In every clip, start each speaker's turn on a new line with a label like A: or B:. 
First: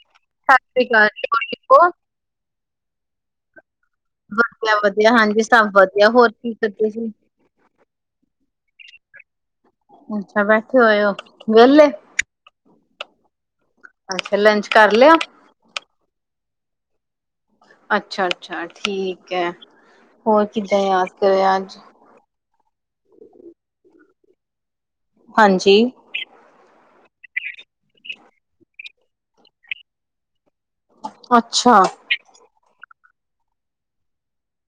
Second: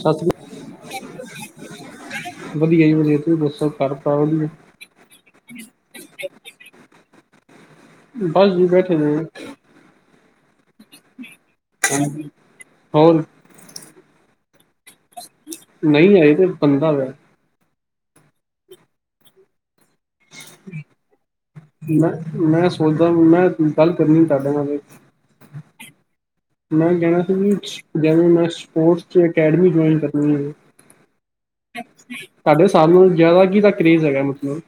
A: ਸਤਿ ਸ਼੍ਰੀ
B: ਸਤਿ ਸ਼੍ਰੀ ਅਕਾਲ। ਹੋਰ ਠੀਕ ਹੋ?
A: ਵਧੀਆ ਜੀ ਵਧੀਆ, ਤੁਸੀਂ ਦੱਸੋ? ਕਰ
B: ਵਧੀਆ-ਵਧੀਆ ਹਾਂਜੀ ਸਭ ਵਧੀਆ। ਹੋਰ ਕੀ ਕਰਦੇ ਸੀ?
A: ਬਸ ਜੀ ਬੈਠੇ ਦੇ ਆ।
B: ਅੱਛਾ ਬੈਠੇ ਹੋਏ ਹੋ। ਵੇਹਲੇ?
A: ਹਾਂਜੀ, ਹੋਰ?
B: ਅੱਛਾ, ਲੰਚ ਕਰ ਲਿਆ?
A: ਨਹੀਂ ਆਈ ਤੇ ਬੰਦਾ ਵੇ।
B: ਅੱਛਾ-ਅੱਛਾ ਠੀਕ ਐ, ਹੋਰ ਕਿੱਦਾਂ ਯਾਦ ਕਰੇਆ ਅੱਜ?
A: ਮੈਂ ਮੈਂ ਸੋਚਦਾ, ਮੈਂ ਗੱਲ ਕਰਨੀ ਤੁਆਡੇ ਨਾਲ ਇਕ।
B: ਹਾਂਜੀ।
A: ਮੈਂ ਕਹਿਣਾ ਸੀ ਵੀ, ਜਿਵੇਂ ਮੈਂ ਸਪੋਰਟਸ ਚ ਅਕੈਡਮੀ ਜੁਆਇਨ ਕਰਨੀ ਏ
B: ਅੱਛਾ
A: ਸਾਡੇ ਸਾਨੂੰ ਜ਼ਿਆਦਾ ਕਿੱਦਾਂ ਕਰੇਜ਼ ਹੈਗਾ ਮਤਲਬ?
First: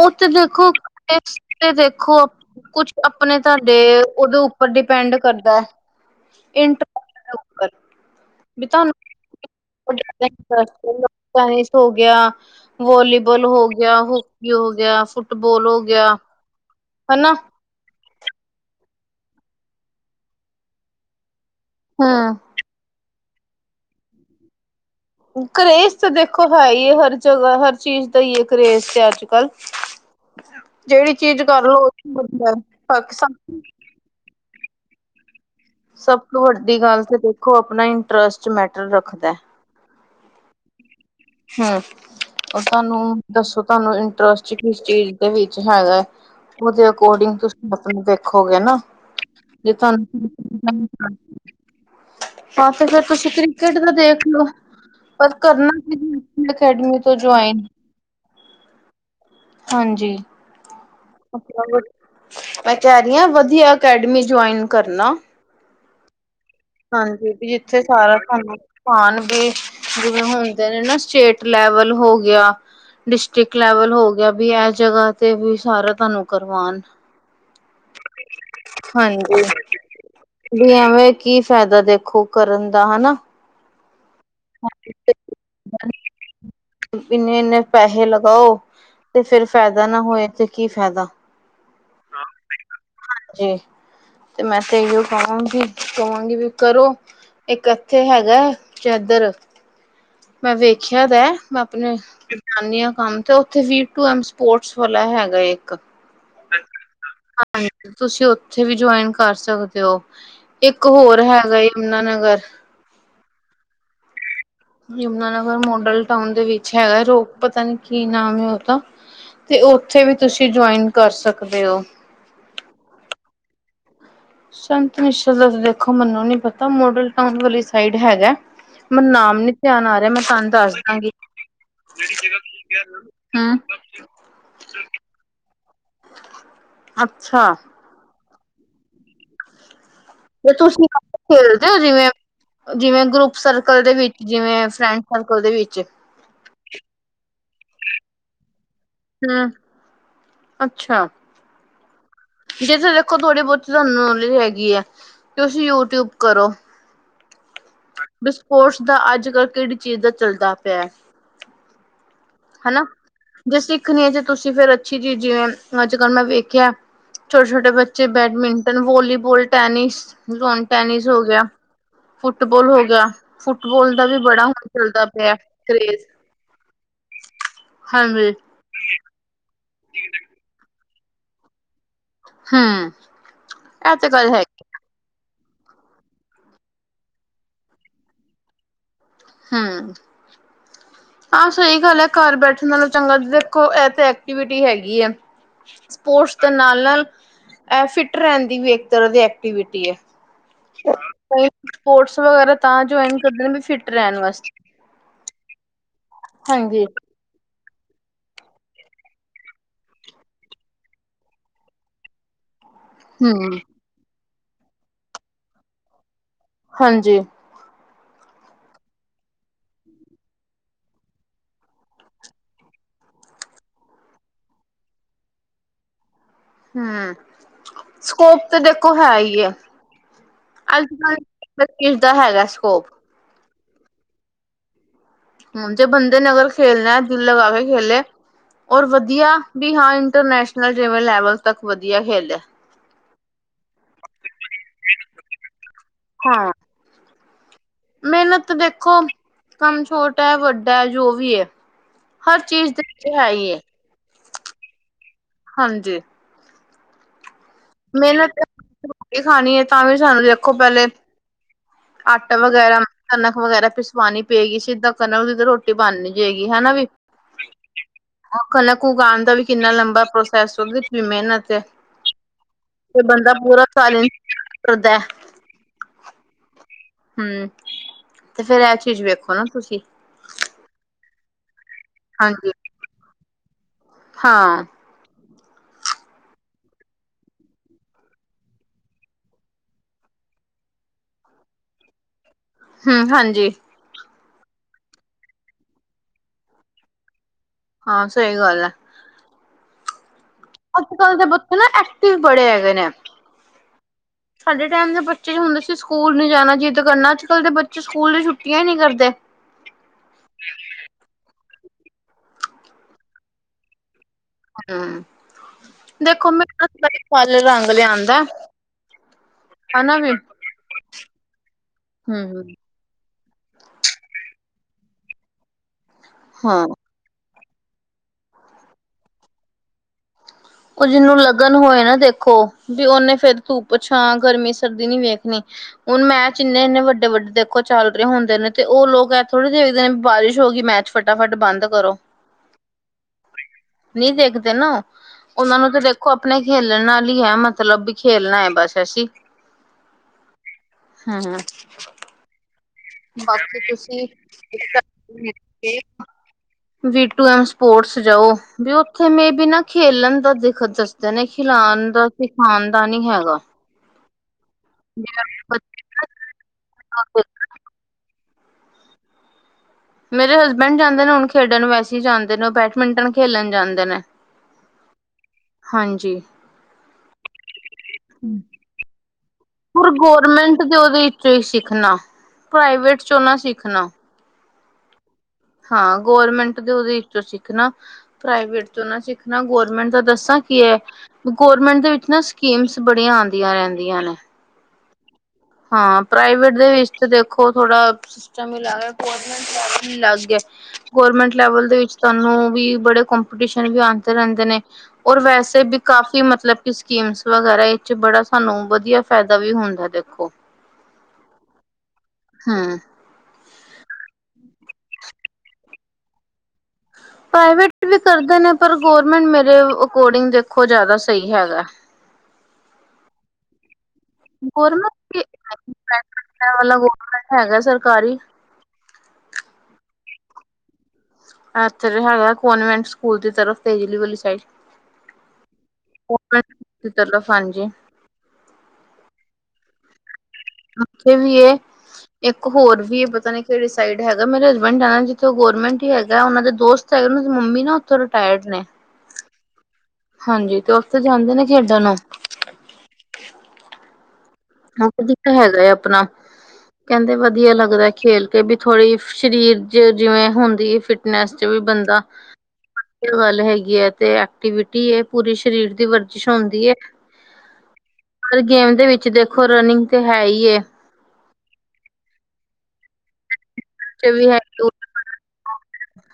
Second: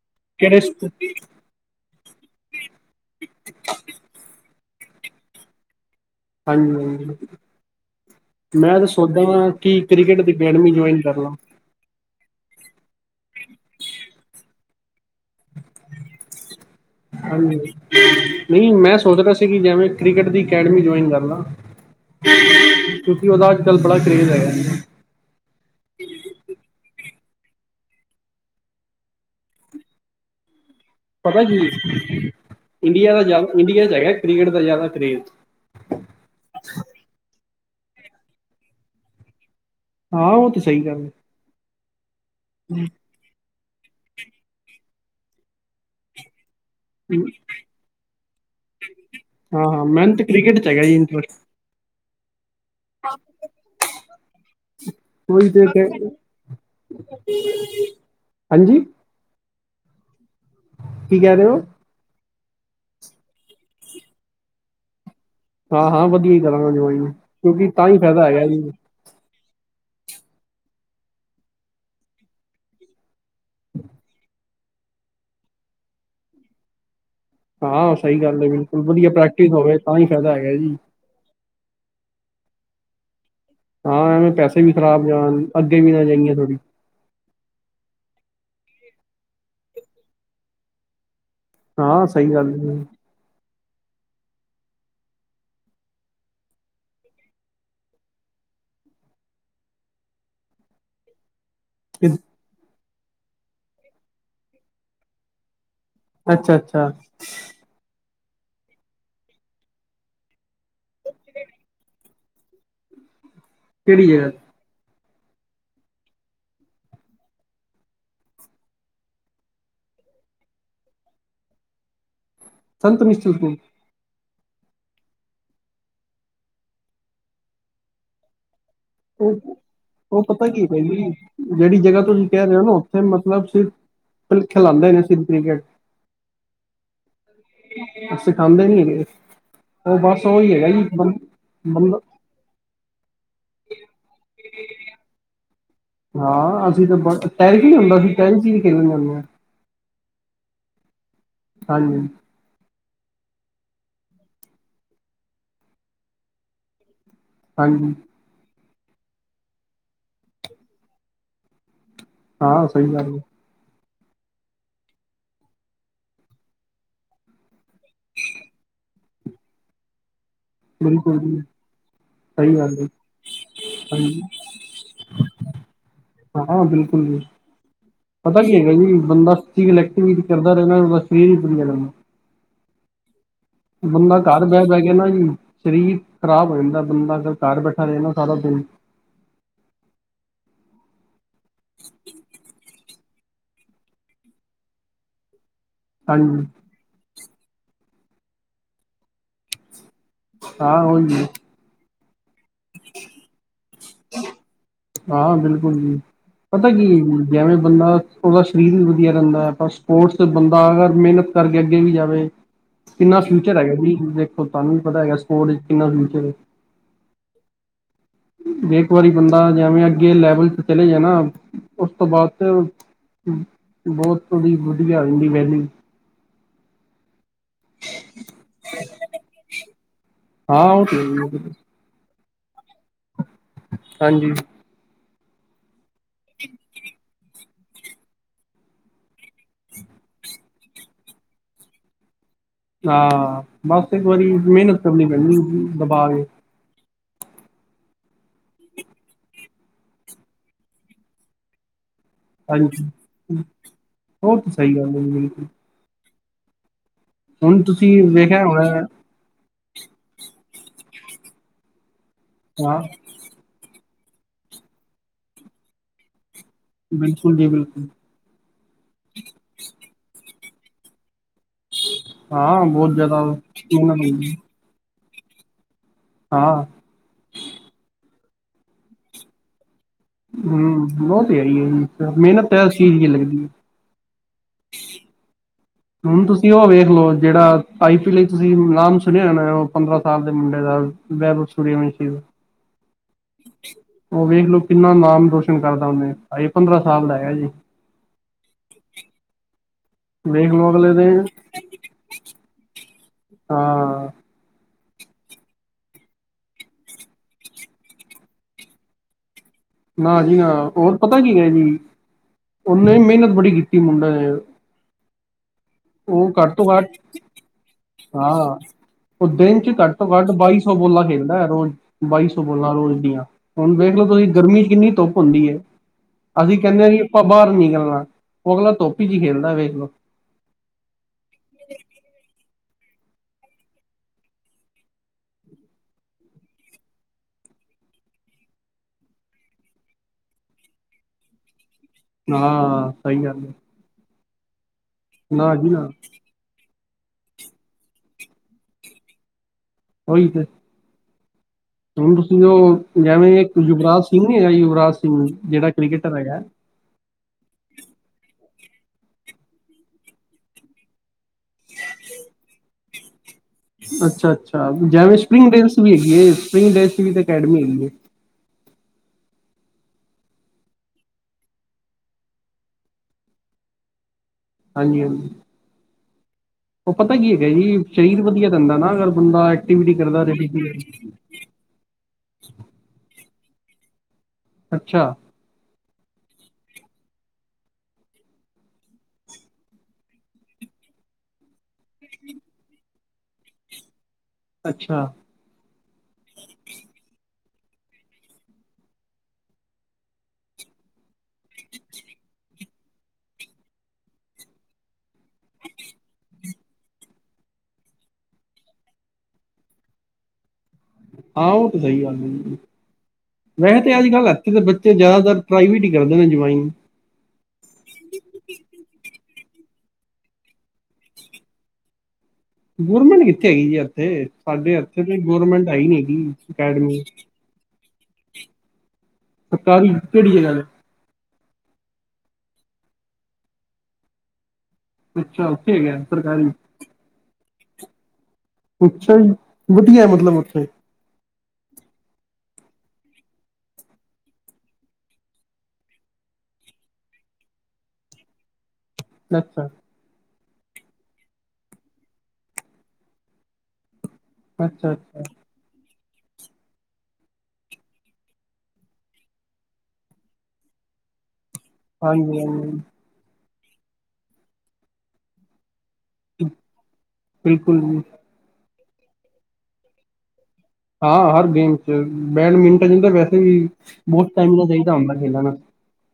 B: ਉਹ ਤੇ
A: ਕਿਹੜੇ
B: ਦੇਖੋ,
A: ਸਕੂ
B: ਟੇਸ੍ਟ ਤੇ ਦੇਖੋ, ਕੁਛ ਆਪਣੇ ਤੁਹਾਡੇ, ਉਦੇ ਉ ਉਪਰ ਡਿਪੈਂਡ ਕਰਦਾ ਐ।
A: ਹਾਂਜੀ।
B: ਵੀ
A: ਮੈਂ ਤਾਂ
B: ਤੁਹਾਨੂੰ
A: ਸੋਚਦਾ ਹਾਂ, ਕਿ ਕ੍ਰਿਕਟ ਦੀ ਅਕੈਡਮੀ ਜੁਆਇਨ ਕਰ ਲਾਂ।
B: ਇੰਟਰਸਟ ਹੋ ਗਿਆ, ਵੋਲੀਬੌਲ ਹੋ ਗਿਆ, ਹੋਕੀ ਹੋ ਗਿਆ, ਫੁ ਟਬੋਲ ਹੋ ਗਿਆ, ਹਨਾ?
A: ਨਈ ਮੈਂ ਸੋਚਦਾ ਪੇਆ ਸੀ, ਕਿ ਜੇਵੇਂ ਕ੍ਰਿਕਟ ਦੀ ਅਕੈਡਮੀ ਜੁਆਇਨ ਕਰ ਲਾ?
B: ਹੂੰ।
A: ਕਿਉਂਕਿ ਉਹਦਾ ਅੱਜ ਕੱਲ ਬੜਾ ਕਰੇਜ਼ ਹੈਗਾ।
B: ਕਰੇਜ਼ ਤੇ ਦੇਖੋ ਹੈ ਈ ਹੈ ਹਰ ਜਗ੍ਹਾ, ਹਰ ਚੀਜ਼ ਦਾ ਈ ਏ, ਕਰੇਜ਼ ਤੇ ਅੱਜ ਕੱਲ। ਜਿਹੜੀ ਚੀਜ਼
A: ਪਤਾ ਕੀ
B: ਕਰਲੋ [unintelligible]
A: ਕਰੀਡ ਦਾ ਜ਼ਿਆਦਾ ਕਰੇਜ਼
B: ਸਭ ਤੋਂ ਵੱਡੀ ਗੱਲ ਤੇ ਦੇਖੋ, ਅਪਣਾ ਇੰਟਰਸਟ ਮੈਟਰ ਰੱਖਦਾ ਏ।
A: ਹਾਂ ਉਹ ਤੇ ਸਹੀ ਗੱਲ ਹੈ।
B: ਹੂੰ, ਉਹ ਤੁਆਨੂੰ ਦੱਸੋ ਤੁਆਨੂੰ ਇੰਟਰਸਟ ਕਿਸ ਚੀਜ਼ ਦੇ ਵਿੱਚ ਹੈਗਾ ਹੈ? ਉਹਦੇ ਅਕੋਰਡਿੰਗ ਤੁਸੀਂ ਮਤਲਬ ਦੇਖੋਗੇ ਨਾ। ਜੇ
A: ਹਾਂ-ਹਾਂ ਮੈਨੂੰ ਤੇ
B: ਤੁਹਾਨੂੰ
A: ਕ੍ਰਿਕਟ 'ਚ ਹੈਗਾ ਜੀ ਇੰਟਰਸਟ
B: [unintelligible] ਹਾਂ ਤੇ ਫੇਰ ਤੁਸੀਂ ਕ੍ਰਿਕਟ ਦਾ ਦੇਖ ਲਓ। ਪਰ
A: ਉਹੀ ਤੇ
B: ਕਰਨਾ
A: ਕਹਿ
B: ਕਿਸੀ ਅਕੈਡਮੀ ਤੋਂ ਜੋਆਈਨ।
A: ਹਾਂਜੀ
B: ਹਾਂਜੀ,
A: ਕੀ ਕਹਿ ਰਹੇ ਹੋ?
B: ਅਪਣਾ ਮੈਂ ਕੇਹ ਰਈ ਆ, ਵਧੀਆ ਅਕੈਡਮੀ ਜੂਆਇਨ ਕਰਨਾ।
A: ਹਾਂ-ਹਾਂ ਵਧੀਆ ਈ ਕਰਾਂਗਾ ਜੋਆਇਨ,
B: ਵੀ
A: ਕਿਉਂਕਿ
B: ਜਿੱਥੇ
A: ਤਾਂ ਹੀ
B: ਸਾਰਾ
A: ਫਾਇਦਾ ਹੈਗਾ
B: ਤੁਹਾਨੂੰ
A: ਜੀ।
B: ਹਾਂਜੀ ਜਿਵੇਂ ਹੁੰਦੇ ਨੇ ਨਾ, ਸਟੇਟ ਲੈਵਲ ਹੋ ਗਿਆ। ਡਿਸਟ੍ਰਿਕਟ ਲੈਵਲ ਹੋ ਗਿਆ, ਵੀ ਏਹ ਜਗ੍ਹਾ ਤੇ ਵੀ ਸਾਰਾ ਤੁਹਾਨੂੰ ਕਰਵਾਉਣ।
A: ਹਾਂ ਸਈ ਗੱਲ ਹੈ ਬਿਲਕੁਲ, ਵਧੀਆ
B: ਹਾਂਜੀ
A: ਪ੍ਰੈਕਟਿਸ ਹੋਵੇ, ਤਾਂ ਹੀ ਫਾਇਦਾ ਹੈਗਾ
B: ਵੀ
A: ਜੀ।
B: ਐਵੇਂ ਕੀ ਫਾਇਦਾ ਦੇਖੋ ਕਰਨ ਦਾ ਹਨਾ?
A: ਹਾਂ ਐਵੇਂ ਈ ਪੈਸੇ ਵੀ ਖ਼ਰਾਬ ਜਾਣ, ਅੱਗੇ ਵੀ ਨਾ ਜਾਈਏ ਥੋੜੀ।
B: ਏਨੇ- ਏਨੇ ਪੈਹੇ ਲਗਾਓ ਤੇ ਫੇਰ ਫਾਇਦਾ ਨਾ ਹੋਏ ਤੇ ਕੀ ਫੈਦਾ।
A: ਹਾਂ ਸਈ ਗੱਲ ਏ।
B: ਹਾਂਜੀ, ਤੇ ਮੈਂ ਤੇ ਇਹੋ ਕਹਾਂਗੀ, ਕਹਾਂਗੀ ਵੀ ਕਰੋ ਇੱਕ ਐਥੇ ਹੈਗਾ ਚਾਦਰ ਮੈਂ ਵੇਖਿਆ ਤੇ ਹੈ ਮੈਂ ਆਪਣੇ ਜਾਨੀ ਆ ਕੰਮ ਤੇ ਓਥੇ ਵੀ ਟੂ ਐਮ ਸਪੋਰਟਸ ਵਾਲਾ ਹੈਗਾ ਏ ਇਕ।
A: ਅੱਛਾ-ਅੱਛਾ।
B: ਤੁਸੀਂ ਉੱਥੇ ਵੀ ਜੁਆਇਨ ਕਰ ਸਕਦੇ ਓ, ਇੱਕ ਹੋਰ ਹੈਗਾ ਯਮੁਨਾ ਨਗਰ।
A: ਕਿਹੜੀ ਜਗਾ?
B: ਯਮੁਨਾਨਗਰ ਮੋਡਲ ਟਾਊਨ ਦੇ ਵਿੱਚ ਹੈਗਾ, ਰੋ ਪਤਾ ਨੀ ਕੀ ਨਾਮ ਹੈ ਓਦਾ। ਤੇ ਉੱਥੇ ਵੀ ਤੁਸੀਂ ਜੁਆਇਨ ਕਰ ਸਕਦੇ ਓ।
A: [unintelligible]
B: ਸੰਤ ਨਿਸ਼ਚਲ ਦਾ ਦੇਖੋ ਮੈਨੂੰ ਨੀ ਪਤਾ ਮੋਡਲ ਟਾਉਨ ਵਾਲੀ ਸਾਈਡ ਹੈਗੈ।
A: ਓ, ਓ ਪਤਾ ਕੀ
B: ਦੱਸ
A: ਹੈਗਾ ਜੀ
B: ਦਾਂਗੀ
A: ਜੇੜੀ ਜਗਾ ਤੁਸੀਂ ਕੈ ਰਏ ਓ ਨਾ ਉੱਥੇ ਮਤਲਬ
B: ਹਮ
A: ਸਿਰਫ ਖਲਾਦੇ ਨੇ ਸੀਰਫ ਕ੍ਰਿਕਟ
B: ਅੱਛਾ
A: ਸੀਖਾਦੇ ਨੀ ਹੈਗੇ ਓ ਬਸ।
B: ਤੇ
A: ਉਹੀ ਹੈਗਾ ਜੀ
B: ਤੁਸੀਂ ਕ
A: ਬੰ
B: ਖੇਲਦੇ ਓ
A: ਬੰਦਾ
B: ਜਿਵੇਂ ਜਿਵੇਂ ਗਰੁਪ ਸਰਕਲ ਦੇ ਵਿੱਚ ਜਿਵੇਂ ਫਰੈਂਡ ਸਰਕਲ ਦੇ ਵਿੱਚ।
A: ਹਾਂ ਅਸੀਂ ਤਾਂ ਬ ਟੈਰਕ ਨੀ ਹੁੰਦਾ ਅਸੀਂ ਟੈਰ ਚ ਹੀ ਖੇਡਣ ਜਾਂਦੇ ਆ।
B: ਹਮ ਅੱਛਾ।
A: ਹਾਂਜੀ।
B: ਜਿੱਥੇ ਦੇਖੋ ਥੋੜੀ ਬੋਤੀ ਧਾਨੂੰ ਨੌਲੇਜ ਹੈਗੀ ਆ, ਤੁਸੀਂ ਯੂਟਿਊਬ ਕਰੋ।
A: ਹਾਂਜੀ।
B: ਬਸਪੋਰਟਸ ਦਾ ਅੱਜ ਕੱਲ ਕੇੜੀ ਚੀਜ਼ ਦਾ ਚੱਲਦਾ ਪੇਆ?
A: ਹਾਂ ਸਈ ਗੱਲ
B: ਜੇ ਸਿੱਖਣੀ ਏ ਜੇ ਤੁਸੀਂ ਫੇਰ ਅੱਛੀ ਚੀਜ਼ ਜਿਵੇਂ ਅੱਜ ਕੱਲ ਮੈਂ ਵੇਖਿਆ ਛੋ ਛੋਟੇ ਬੱਚੇ badminton, volleyball, tennis, lawn tennis
A: ਬਿਲਕੁਲ
B: ਹੋ
A: ਜੀ
B: ਗਿਆ।
A: ਸਹੀ
B: ਫੁੱਟਬੋਲ
A: ਗੱਲ
B: ਹੋ
A: ਹੈ
B: ਗੇਆ, ਫੁੱਟਬੋਲ ਦਾ ਵੀ
A: ਹਾਂਜੀ
B: ਬੜਾ ਹੁਣ ਚੱਲਦਾ ਪੇਆ ਕਰੇਜ਼।
A: ਹਾਂ -ਹਾਂ ਬਿਲਕੁਲ ਜੀ,
B: ਹਾਂਜੀ
A: ਪਤਾ ਕੀ ਹੈਗਾ ਜੀ ਬੰਦਾ ਫਿਜੀਕਲ ਐਕਟੀਵਿਟੀ ਕਰਦਾ ਰਵੇ ਨਾ [unintelligible]
B: ਹਾਂ।
A: ਬੰਦਾ ਘਰ ਬੈ-ਬੈ ਕੇ ਨਾ ਜੀ ਸਰੀਰ ਖ਼ਰਾਬ ਹੋ ਜਾਂਦਾ ਬੰਦਾ ਅਗਰ ਘਰ ਬੈਠਾ ਰਏ ਨਾ ਸਾਰਾ ਦਿਨ
B: ਹੂੰ, ਆ ਸਈ ਗੱਲ ਐ ਘਰ ਬੈਠਣ ਨਾਲੋ ਚੰਗਾ ਦੇਖੋ ਐ ਤੇ ਐਕਟੀਵਿਟੀ ਹੈਗੀ ਆ, ਸਪੋਰਟਸ
A: ਹਾਂਜੀ
B: ਦੇ ਨਾਲ-ਨਾਲ ਐ ਫਿੱਟ ਰੈਂਦੀ ਵੀ ਇੱਕ ਤਰਾਂ ਦੀ ਐਕਟੀਵਿਟੀ ਐ।
A: [unintelligible]
B: ਸਪੋਰਟਸ ਵਗੈਰਾ ਤਾਂ ਜੋੁਆਇਨ ਕਰਦੇ ਨੇ ਵੀ ਫਿਟ ਰੈਣ ਵਾਸਤੇ।
A: ਹਾਂ ਬਿਲਕੁਲ ਜੀ, ਪਤਾ
B: ਹਾਂਜੀ
A: ਕੀ ਜਿਵੇਂ ਬੰਦਾ ਓਦਾ ਸਰੀਰ ਵੀ ਵਧੀਆ ਰੈਂਦਾ ਐ ਪਰ ਸਪੋਰਟਸ ਬੰਦਾ ਅਗਰ ਮਿਹਨਤ ਕਰਕੇ ਅੱਗੇ ਵੀ ਜਾਵੇ ਕਿੰਨਾ ਫਿਊਚਰ
B: ਹਮ
A: ਹੈਗਾ ਜੀ ਦੇਖੋ ਧਾਨੂੰ ਵੀ ਪਤਾ ਹੈਗਾ ਸਪੋਰਟ ਕਿੰਨਾ ਫਿਊਚਰ ਏ।
B: ਹਾਂਜੀ।
A: ਏਕ ਵਾਰੀ ਬੰਦਾ ਜਵੇਂ ਅੱਗੇ ਲੈਵਲ ਚ ਚਲੇ ਜਾ ਨਾ, ਓਸ ਤੋਂ ਬਾਦ ਫ ਬੋਤ ਥੋੜੀ ਵਧੀਆ ਰੈਂਦੀ ਮੈ
B: ਹੂੰ। ਸਕੋਪ ਤੇ ਦੇਖੋ ਹੈ ਈ ਆ
A: ਹਾਂ ਉਹ ਤੇ ਹੈ ਜੀ,
B: ਅਜ-ਕਲ ਏਸ ਦਾ ਹੈਗਾ ਸਕੋਪ
A: ਹਾਂਜੀ।
B: ਹੂੰ ਜੇ ਬੰਦੇ ਨੇ ਅਗਰ ਖੇਲਣਾ [unintelligible] ਔਰ ਵਧੀਆ ਵੀ ਹਾਂ ਇੰਟਰਨੈਸ਼ਨਲ ਜਿਵੇਂ, ਲੈਵਲ ਤੱਕ ਵਧੀਆ ਖੇਲਿਆ।
A: ਹਾਂ ਬਸ ਇੱਕ ਵਾਰੀ ਮਿਹਨਤ ਕਰਨੀ ਪੈਂਦੀ ਦਬਾ ਕੇ
B: ਹਾਂ ਮਿਹਨਤ ਤਾਂ ਦੇਖੋ ਕੰਮ ਛੋਟਾ, ਵੱਡਾ ਜੋ ਵੀ ਏ ਹਰ ਚੀਜ਼ ਦੇ
A: ਹਾਂਜੀ
B: ਵਿੱਚ ਹੈ ਈ ਐ,
A: ਉਹ ਤਾਂ ਸਹੀ ਗੱਲ ਹੈ ਜੀ ਬਿਲਕੁਲ
B: ਹਾਂਜੀ।
A: ਹੁਣ ਤੁਸੀਂ ਵੇਖਿਆ ਹੋਇਆ
B: ਇਹ ਖਾਣੀ ਏ, ਤਾਂ ਵੀ ਸਾਨੂੰ ਦੇਖੋ ਪਹਿਲੇ ਆਟਾ ਵਗੈਰਾ,
A: ਹਾਂ
B: ਕਣਕ ਵਗੈਰਾ, ਪਿਸਵਾਣੀ ਪਏਗੀ, ਸੀਧਾ ਕਣਕਾਂ ਦੀ ਤਾਂ ਰੋਟੀ ਬਣ ਵੀ ਜਾਂਈਗੀ, ਹਨਾ ਵੀ
A: ਬਿਲਕੁਲ ਜੀ ਬਿਲਕੁਲ
B: ਉਹ ਕਣਕ ਉਗਾਅਣ ਦਾ ਵੀ ਕਿੰਨਾ ਲੰਬਾ ਪ੍ਰੋਸੈਸ ਉਹਦੇ ਚ ਵੀ ਮਿਹਨਤ ਏ
A: ਹਾਂ ਬਹੁਤ
B: ਤੇ
A: ਜ਼ਿਆਦਾ
B: ਬੰਦਾ ਪੂਰਾ ਸਾਲ
A: ਮਿਹਨਤ
B: [unintelligible]
A: ਹੁੰਦੀ
B: ਕਰਦਾ।
A: ਹਾਂ।
B: ਹੂੰ, ਤੇ ਫੇਰ ਇਹ ਚੀਜ ਵੇਖੋ ਨਾ ਤੁਸੀਂ
A: ਹੂੰ ਬਹੁਤ ਤੇ ਹੈ ਈ ਏ ਜੀ, ਮਿਹਨਤ
B: ਹਾਂਜੀ
A: ਤਾਂ ਇਸ ਚੀਜ਼ ਲੱਗਦੀ
B: ਹਾਂ।
A: ਹੁਣ ਤੁਸੀਂ ਉਹ ਵੇਖ ਲਓ, ਜਿਹੜਾ ਆਈ ਪੀ ਲਈ ਤੁਸੀਂ ਨਾਮ ਸੁਣਿਆਣਾ, ਉਹ ਪੰਦਰਾਂ ਸਾਲ ਦੇ ਮੁੰਡੇ ਦਾ [unintelligible]
B: ਹਾਂ, ਹਾਂਜੀ।
A: ਉਹ ਵੇਖਲੋ ਕਿੰਨਾ ਨਾਮ ਰੋਸ਼ਨ ਕਰ ਤਾਂ ਉਹਨੇ ਅਜੇ ਪੰਦਰਾਂ ਸਾਲ ਦਾ ਏ ਅਜੇ।
B: ਹਾਂ, ਸਹੀ ਗੱਲ ਐ।
A: ਵੇਖ ਲਓ ਅਗਲੇ
B: ਅੱਜ-ਕੱਲ ਦੇ ਬੱਚੇ ਨਾ ਐਕਟਿਵ ਬੜੇ ਹੈਗੇ ਨੇ।
A: ਹਾਂ।
B: ਸਾਡੇ ਟਾਈਮ ਦੇ ਬੱਚੇ ਹੁੰਦੇ ਸੀ, ਸਕੂਲ ਨਹੀਂ ਜਾਣਾ ਜਿੱਦ ਕਰਨਾ, ਅੱਜ-ਕੱਲ੍ਹ ਦੇ ਬੱਚੇ ਸਕੂਲ ਦੀ ਛੁੱਟੀਆਂ ਈ ਨੀ ਕਰਦੇ।
A: ਨਾ ਜੀ ਨਾ ਹੋਰ ਪਤਾ ਕੀ ਏ ਜੀ, ਉਹਨੇ ਮਿਹਨਤ ਬੜੀ ਕੀਤੀ ਮੁੰਡੇ ਨੇ।
B: ਹੂੰ, ਦੇਖੋ
A: ਉਹ
B: ਮੈ
A: ਘੱਟ ਤੋਂ ਘੱਟ
B: [unintelligible] ਫੱਲ ਰੰਗ ਲਿਆਂਦਾ।
A: ਹਾਂ ਉਹ ਦਿਨ ਚ ਘੱਟ
B: ਹਨਾ
A: ਤੋਂ
B: ਵੀ
A: ਘੱਟ ਬਾਈ ਸੌ ਬੋਲਲਾ ਖੇਲਦਾ ਐ, ਰੋਜ਼ ਬਾਈ ਸੌ
B: ਹੂੰ
A: ਬੋਲਾਂ ਰੋਜ਼ ਦੀਆਂ। ਹੁਣ ਵੇਖ ਲੋ ਤੁਸੀਂ ਗਰਮੀ ਚ ਕਿੰਨੀ ਧੁੱਪ ਹੁੰਦੀ ਏ, ਅਸੀਂ
B: ਹਾਂ
A: ਕਹਿਨੇ ਆ ਕਿ ਆਪਾਂ ਬਾਹਰ ਨਿਕਲਣਾ, ਉਹ ਅਗਲਾ ਧਪ ਚ ਹੀ ਖੇਡਦਾ ਵੇਖਲੋ,
B: ਉਹ ਜਿਹਨੂੰ ਲੱਗਣ ਹੋਏ ਨਾ ਦੇਖੋ ਉਹਨੇ ਫੇਰ ਧੁੱਪ-ਛਾ, ਗਰਮੀ-ਸਰਦੀ ਨੀ ਵੇਖਣੀ। ਹੁਣ ਮੈਚ ਇੰਨੇ-ਇੰਨੇ, ਵੱਡੇ-ਵੱਡੇ ਦੇਖੋ ਚੱਲ ਰਹੇ ਹੁੰਦੇ ਨੇ, ਤੇ ਉਹ ਲੋਕ ਇਹ ਥੋੜ੍ਹੀ ਦੇਖਦੇ ਨੇ ਵੀ ਬਾਰਿਸ਼ ਹੋ ਗਈ ਮੈਚ ਫਟਾਫਟ ਬੰਦ ਕਰੋ।
A: ਹਾਂ, ਸਹੀ ਗੱਲ ਐ।
B: ਨਹੀਂ ਦੇਖਦੇ ਨਾ ਉਹ, ਉਹਨਾਂ ਨੂੰ ਤਾਂ
A: ਨਾ
B: ਦੇਖੋ ਆਪਣੇ ਖੇਲਣ ਨਾਲ ਈ ਐ ਮਤਲਬ ਵੀ ਖੇਲਣਾ ਐ ਬਸ ਸ਼ਸ਼ੀ
A: ਉਹੀ ਤੇ
B: ਹੂੰ-ਹੂੰ
A: ਹੁਣ ਤੁਸੀਂ ਉਹ ਜਿਵੇਂ ਯੁਵਰਾਜ ਸਿੰਘ ਨੀ ਹੈਗਾ, ਯੁਵਰਾਜ ਸਿੰਘ ਜਿਹੜਾ ਕ੍ਰਿਕਕੇਟਰ ਹੈਗਾ।
B: ਵੀ ਟੂ ਐਮ ਸਪੋਰਟਸ ਜਾਓ, ਵੀ ਉੱਥੇ ਮੇਵੀ ਨਾ ਖੇਲਣ ਦਾਖ ਜਨੇ ਖਿਲੲਣ ਦਾ ਸਿਖਾਣ ਦਾ ਨੀ ਹੈਗਾ।
A: ਅੱਛਾ-ਅੱਛਾ ਜੈਵੇਂ ਸਪ੍ਰਿੰਗ ਡੈਸ ਵੀ ਹੈਗੀ ਏ, ਸਪ੍ਰਿੰਗ ਡੈਸ ਵੀ ਤਾਂ ਅਕੈਡਮੀ ਹੈਗੀ ਏ।
B: ਮੇਰੇ ਹਜਬੈਂਡ ਜਾਂਦੇ ਨੇ ਹੁਣ, ਖੇਡਣ ਵੈਸੇ ਜਾਂਦੇ ਨੇ ਉਹ ਬੈਡਮਿੰਟਨ ਖੇਡਣ ਜਾਂਦੇ ਨੇ।
A: ਹਾਂਜੀ-ਹਾਂਜੀ
B: [inaudible]
A: ਉਹ ਪਤਾ ਕੀ ਹੈਗਾ ਜੀ ਸਰੀਰ ਵਧੀਆ ਦਿੰਦਾ ਨਾ ਅਗਰ ਬੰਦਾ ਐਕਟੀਵੀਟੀ ਕਰਦਾ ਰਏ।
B: ਨਾ ਪ੍ਰਾਈਵੇਟ ਚੋਂ ਨਾ ਸਿੱਖਣਾ।
A: ਅੱਛਾ
B: ਹਾਂ ਗੋਰਮੈਂਟ ਜੋਵੀ ਸਿੱਖਨਾ ਪ੍ਰਾਈਵੇਟ ਤੋਂ ਨਾ ਸਿੱਖਣਾ, ਗੌਰਮੈਂਟ ਦਾ ਦੱਸਾਂ ਕੀ ਏ ਗੋਰਮੈਂਟ ਦੇ ਵਿਚ ਨਾ ਸਕੀਮਸ ਬੜੀਆਂ ਆਂਦੀਆਂ ਰਹਿੰਦੀਆਂ ਨੇ।
A: ਅੱਛਾ
B: ਹਾਂ, ਪ੍ਰਾਈਵੇਟ ਦੇ ਵਿੱਚ ਦੇਖੋ ਥੋੜਾ ਸਿਸਟਮ ਅਲਾਵਾ ਗੌਰਮੇਂਟ ਜੋਬ ਹੀ ਲੱਗ ਗਿਆ। ਗੌਰਮੈਂਟ ਲੈਵਲ ਦੇ ਵਿੱਚ ਤਾਨੂੰ ਵੀ ਬੜੇ ਕੰਪੀਟੀਸ਼ਨ ਵੀ ਆਂਦੇ ਰਹਿੰਦੇ ਨੇ। ਔਰ ਵੈਸੇ ਵੀ ਕਾਫੀ ਮਤਲਬ ਸਕੀਮਸ ਵਗੈਰਾ ਇਚ ਬੜਾ ਸਾਨੂੰ ਵਧੀਆ ਫਾਇਦਾ ਵੀ ਹੁੰਦਾ ਦੇਖੋ।
A: ਆਉ ਤਾਂ ਸਹੀ ਗੱਲ। ਹੈ ਜੀ।
B: ਹਾਂ‌।
A: ਵੈਸੇ ਅੱਜ -ਕੱਲ੍ਹ ਦੇ ਬੱਚੇ ਜ਼ਿਆਦਾਤਰ ਪ੍ਰਾਈਵੇਟ ਹੀ ਕਰਦੇ ਨੇ ਜੁਵਾਈਨ।
B: ਪ੍ਰਾਈਵੇਟ ਵੀ ਕਰਦੇ ਨੇ ਪਰ ਗਰਮੈਂਟ ਮੇਰੇ ਅਕੋਰਡਿੰਗ ਦੇਖੋ ਜ਼ਿਆਦਾ ਸਹੀ ਹੈਗਾ।
A: ਗਵਰਮੈਂਟ ਕਿੱਥੇ ਹੈਗੀ ਜੀ ਇੱਥੇ ਸਾਡੇ ਇਥੇ ਦੀ
B: ਗੌਰਮੈਂਟ
A: ਗਰਮੈਂਟ ਹੈਈ ਨੀ ਹੈਗੀ
B: ਵਾਲਾ
A: ਅਕੈਡਮੀ।
B: ਗੌਰਮੈਂਟ ਹੈਗਾ ਸਰਕਾਰੀ।
A: ਸਰਕਾਰੀ ਕਿਹੜੀ ਜਗਾ ਤੇ
B: ਐਥੇ ਤੇ ਹੈਗਾ ਕੋਨਵੈਂਟ ਸਕੂਲ ਦੀ ਤਰਫ ਤੇਜਲੀ ਵਾਲੀ ਸਾਈਡ।
A: ਅੱਛਾ ਉੱਥੇ ਹੈਗੇ ਆ ਸਰਕਾਰੀ।
B: ਇਸਦਾਮਤਲਬ ਹਾਂਜੀ।
A: ਅੱਛਾ ਜ ਵਧੀਆ ਮਤਲਬ ਉੱਥੇ
B: ਨ ਕੇ ਲਿਐ ਇੱਕ ਹੋਰ ਵੀ ਪਤਾ ਨੀ ਕਿਹੜੇ ਸਾਈਡ ਹੈਗਾ ਮੇਰੇ ਹਸਬੈਂਡ ਜਾਣਗੇ ਤੇ ਗਵਰਮੈਂਟ ਹੀ ਹੈਗਾ ਉਹਨਾਂ ਦੇ ਦੋਸਤ ਚ ਉਹ ਦੀ ਮੰਮੀ ਨਾ ਉੱਥੋਂ ਰਿਟਾਇਰਡ ਨੇ
A: ਅੱਛਾ [unintelligible]
B: ਹਾਂਜੀ ਤੇ ਉੱਥੇ ਜਾਂਦੇ ਨੇ ਖੇਡਣ ਨੂੰ ਉਹ
A: ਅੱਛਾ ਅੱਛਾ
B: ਕਧਖ ਹੈਗਾ ਆਪਣਾ ਕਹਿੰਦੇ ਵਧੀਆ ਲੱਗਦਾ ਖੇਲ ਕੇ ਵੀ ਥੋੜ੍ਹੀ ਸਰੀਰ ਚ ਜਿਵੇਂ ਹੁੰਦੀ ਫਿਟਨੈਸ ਚ ਵੀ ਬੰਦਾ
A: ਹਾਂਜੀ ਹਾਂਜੀ
B: ਗੱਲ ਹੈਗੀ ਹੈ ਤੇ ਐਕਟੀਵਿਟੀ ਹੈ ਪੂਰੀ ਸਰੀਰ ਦੀ ਵਰ ਹੋਂਦੀ
A: ਬਿਲਕੁਲ ਜੀ
B: ਪਰ ਗੇਮ ਦੇ ਵਿੱਚ ਦੇਖੋ ਰਨਿੰਗ ਤੇ ਹੈ ਹੀ
A: ਹਾਂ ਹਰ ਗੇਮ ਚ ਬੈਡਮਿੰਟਨ ਤਾਂ ਵੈਸੇ ਵੀ
B: ਚ ਵੀ
A: ਬਹੁਤ ਟਾਈਮ ਦਾ
B: ਹੈਗੀ
A: ਚਾਹੀਦਾ ਹੁੰਦਾ ਖੇਲਨਾ।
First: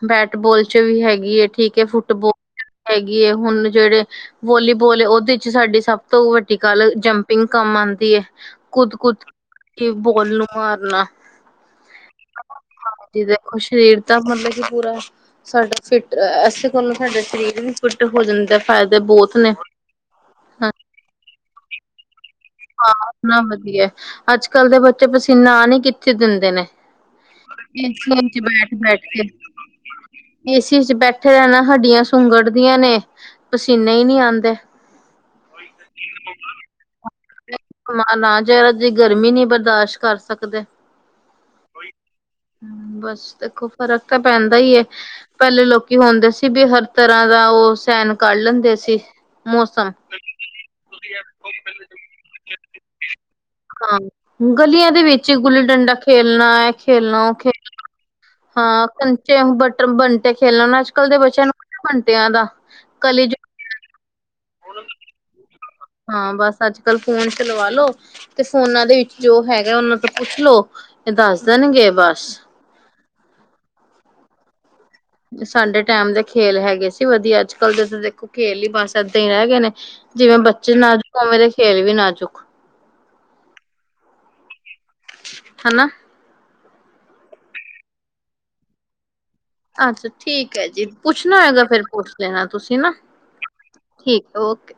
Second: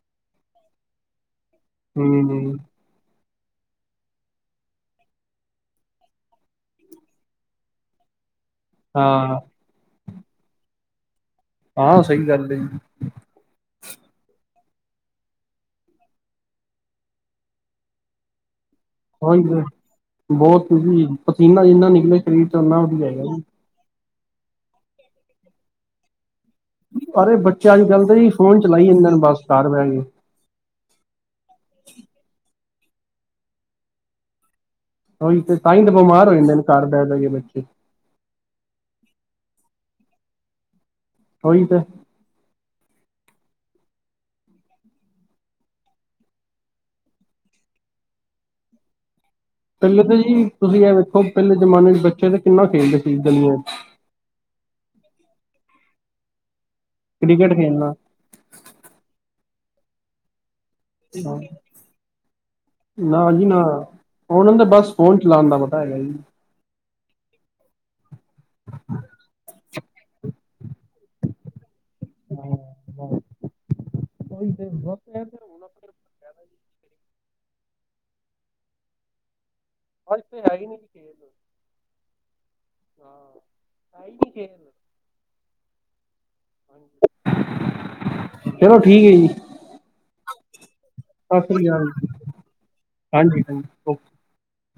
B: ਬੈਟਬੋਲ ਚ ਵੀ ਹੈਗੀਏ, ਠੀਕ ਹੈ
A: ਹੂੰ
B: ਫੁੱਟਬੋਾਲ ਹੈਗੀਏ, ਹੁਣ ਜਿਹੜੇ ਵੋਲੀਬੋਲ ਉਹਦੇ ਚ ਸਾਡੀ ਸਭ ਤੋਂ ਵੱਡੀ ਗੱਲ ਜੰਪਿੰਗ ਕਾ‌ਮ ਦੀ ਹੇ। ਕੌਦ -ਕੌਦ
A: ਹਾਂ
B: ਕੇ ਬੋਲ ਨੂੰ ਮਾਰਨਾ।
A: ਹਾਂ ਸਹੀ ਗੱਲ ਏ।
B: ਦੇਖੋ ਸਰੀਰ ਤਾਂ ਬਂਦੈ ਵਿਚ ਪੂਰਾ ਹੈ। ਸਾਡਾ ਫਿੱਟ ਐ - ਐ ਐਸੇ ਕੋੋਲੋਂ ਸਾਡਾ ਸਰੀਰ ਨ ਫਿੱਟ ਹੋ ਜਾਂਦਾ। ਫਾਇਦੇ ਬਹੁਤ
A: ਔਹੀ
B: ਨੇ
A: ਤੇ
B: ਹਾਂ
A: ਬਹੁਤ ਵੀ ਪਸੀਨਾ ਜੀਨਾ ਨਿਕਲੇ ਸਰੀਰ ਚ ਓਨਾ
B: ਹਾਂ
A: ਵਧੀਆ ਹੈਗਾ
B: ਨਾ
A: ਜੀ।
B: ਵਧੀਆ ਅੱਜ ਕੱਲ ਦੇ ਬੱਚੇ ਪਸੀਨਾ ਆਨ ਈ ਕਿੱਥੇ ਦਿੰਦੇ ਨੇ।
A: ਸਾਰੇ ਬੱਚੇ ਅੱਜ ਕੱਲ ਦੇ ਜੀ
B: ਏਸੀ ਚ
A: ਫੋਨ ਚਲਾਈ ਜਾਂਦੇ ਨੇ ਬਸ ਘਰ ਬਹਿ ਕੇ।
B: ਕਿ ਅਸੀ ਅਸੀ ਬੈਠੇ ਰਹਿਨੇ ਹੱਡੀਆਂ ਸੁੰਗੜਦੀਆਂ ਨੇ ਪਸੀਨੇ ਹੀ ਨਹੀਂ ਆਉਂਦੇ।
A: ਉਹੀ ਤੇ ਤਾਂਹੀ ਤਾਂ ਬਿਮਾਰ ਹੋ ਜਾਂਦੇ ਨੇ ਘਰ ਬੈ- ਬੈ ਕੇ।
B: ਬਿਮਾਰ ਨਾ ਅਜ ਦੀ ਗਰਮੀ ਨੀ ਬਰਦਾਸ਼ ਕਰ ਸਕਦੇ।
A: ਔਹੀ ਤੈ।
B: ਬਸ ਦੇਖੋ ਫ਼ਰਕ ਤਾਂ ਪੈਂਦਾ ਹੀ ਹੈ। ਪਹਿਲੇ ਲੋਕੀ ਹੁੰਦੇ ਸੀ ਵੀ ਹਰ ਤਰ੍ਹਾਂ ਦਾ ਉਹ ਸਹਿਣ ਕੱਢ ਲੈਂਦੇ ਸੀ ਮੌਸਮ
A: ਪਹਿਲੇ ਤਾਂ ਜੀ ਤੁਸੀਂ ਇਹ ਵੇਖੋ ਪਹਿਲੇ ਜਮਾਨੇ ਚ ਬੱਚੇ ਤਾਂ ਕਿੰਨਾ ਖੇਲਦੇ ਸੀ ਗਲੀਆਂ ਚ
B: ਹਾਂ ਗਲੀਆਂ ਦੇ ਵਿੱਚ ਗੁੱਲੀ ਡੰਡਾ ਖੇਲਣਾ ਹੈ ਖੇਲਣਾ ਉਹ ਖੇ
A: ਕ੍ਰਿਕਟ ਖੇਲਣਾ
B: ਹਾਂ ਕਚੇ ਬਟ ਬੰਟੇ ਖੇਲਣਣਾ ਅੱਜ ਕੱਲ੍ਹ ਦੇ ਬੱਚਿਆਂ ਨੂੰ ਬੰਟਿਆ ਦਾ ਕਲੀ
A: ਨਹੀਂ ਨਾ ਉਹਨਾਂ ਦਾ ਬਸ ਫੋਨ ਚਲਾਉਣ ਦਾ ਪਤਾ ਹੈਗਾ ਜੀ
B: ਹਾਂ ਬਸ ਅੱਜ ਕਲ ਫੋਨ ਚਲਵਾਾਲੋ ਤੇ ਫੋਨਾਂ ਦੇ ਵਿੱਚ ਜੋ ਹੈਗਾ ਉਹਨਾਂ ਤੋਂ ਪੁੱਛ ਲੋੋ ਇਹ ਦੱਸ ਦੇਣਗੇ ਬਸ
A: ਹ ਈ ਤੇ [inaudible]
B: ਸਾਡੇ ਟਾਈਮ ਦੇ ਖੇਲ ਹੈਗੇ ਸੀ ਵਧੀਆ ਅੱਜ ਕੱਲ੍ਹ ਜਸੀ ਦੇਖੋ ਖੇਲ ਹੀ ਬਸ ਏਦਾਂ ਹੀ ਰਹਿ ਗਏ ਨੇ
A: ਅੱਜ
B: ਜਿਵੇਂ
A: ਤੇ ਹੈ ਹੀ
B: ਬੱਚੇ
A: ਨਹੀਂ ਜੀ ਖੇਲ
B: ਨਾਜੁੱਕਵੇਂ ਦੇ ਖੇਲ ਵੀ ਨਾ ਚੁੱਕ
A: ਹਾਂ ਆਈ ਨੀ ਖ [unintelligible]
B: ਹਨਾ [unintelligible]
A: ਚਲੋ ਠੀਕ ਹੈ ਜੀ
B: ਅੱਛਾ ਠੀਕ ਹੈ ਜੀ, ਪੁੱਛਣਾ
A: ਸਤਿ
B: ਹੋਏਗਾ
A: ਸ੍ਰੀ
B: ਫਿਰ
A: ਅਕਾਲ
B: ਪੁੱਛ ਲੈਣਾ ਤੁਸੀਂ ਨਾ
A: ਹਾਂਜੀ ਹਾਂਜੀ ਓਕੇ।
B: ਠੀਕ ਹੈ ਓਕੇ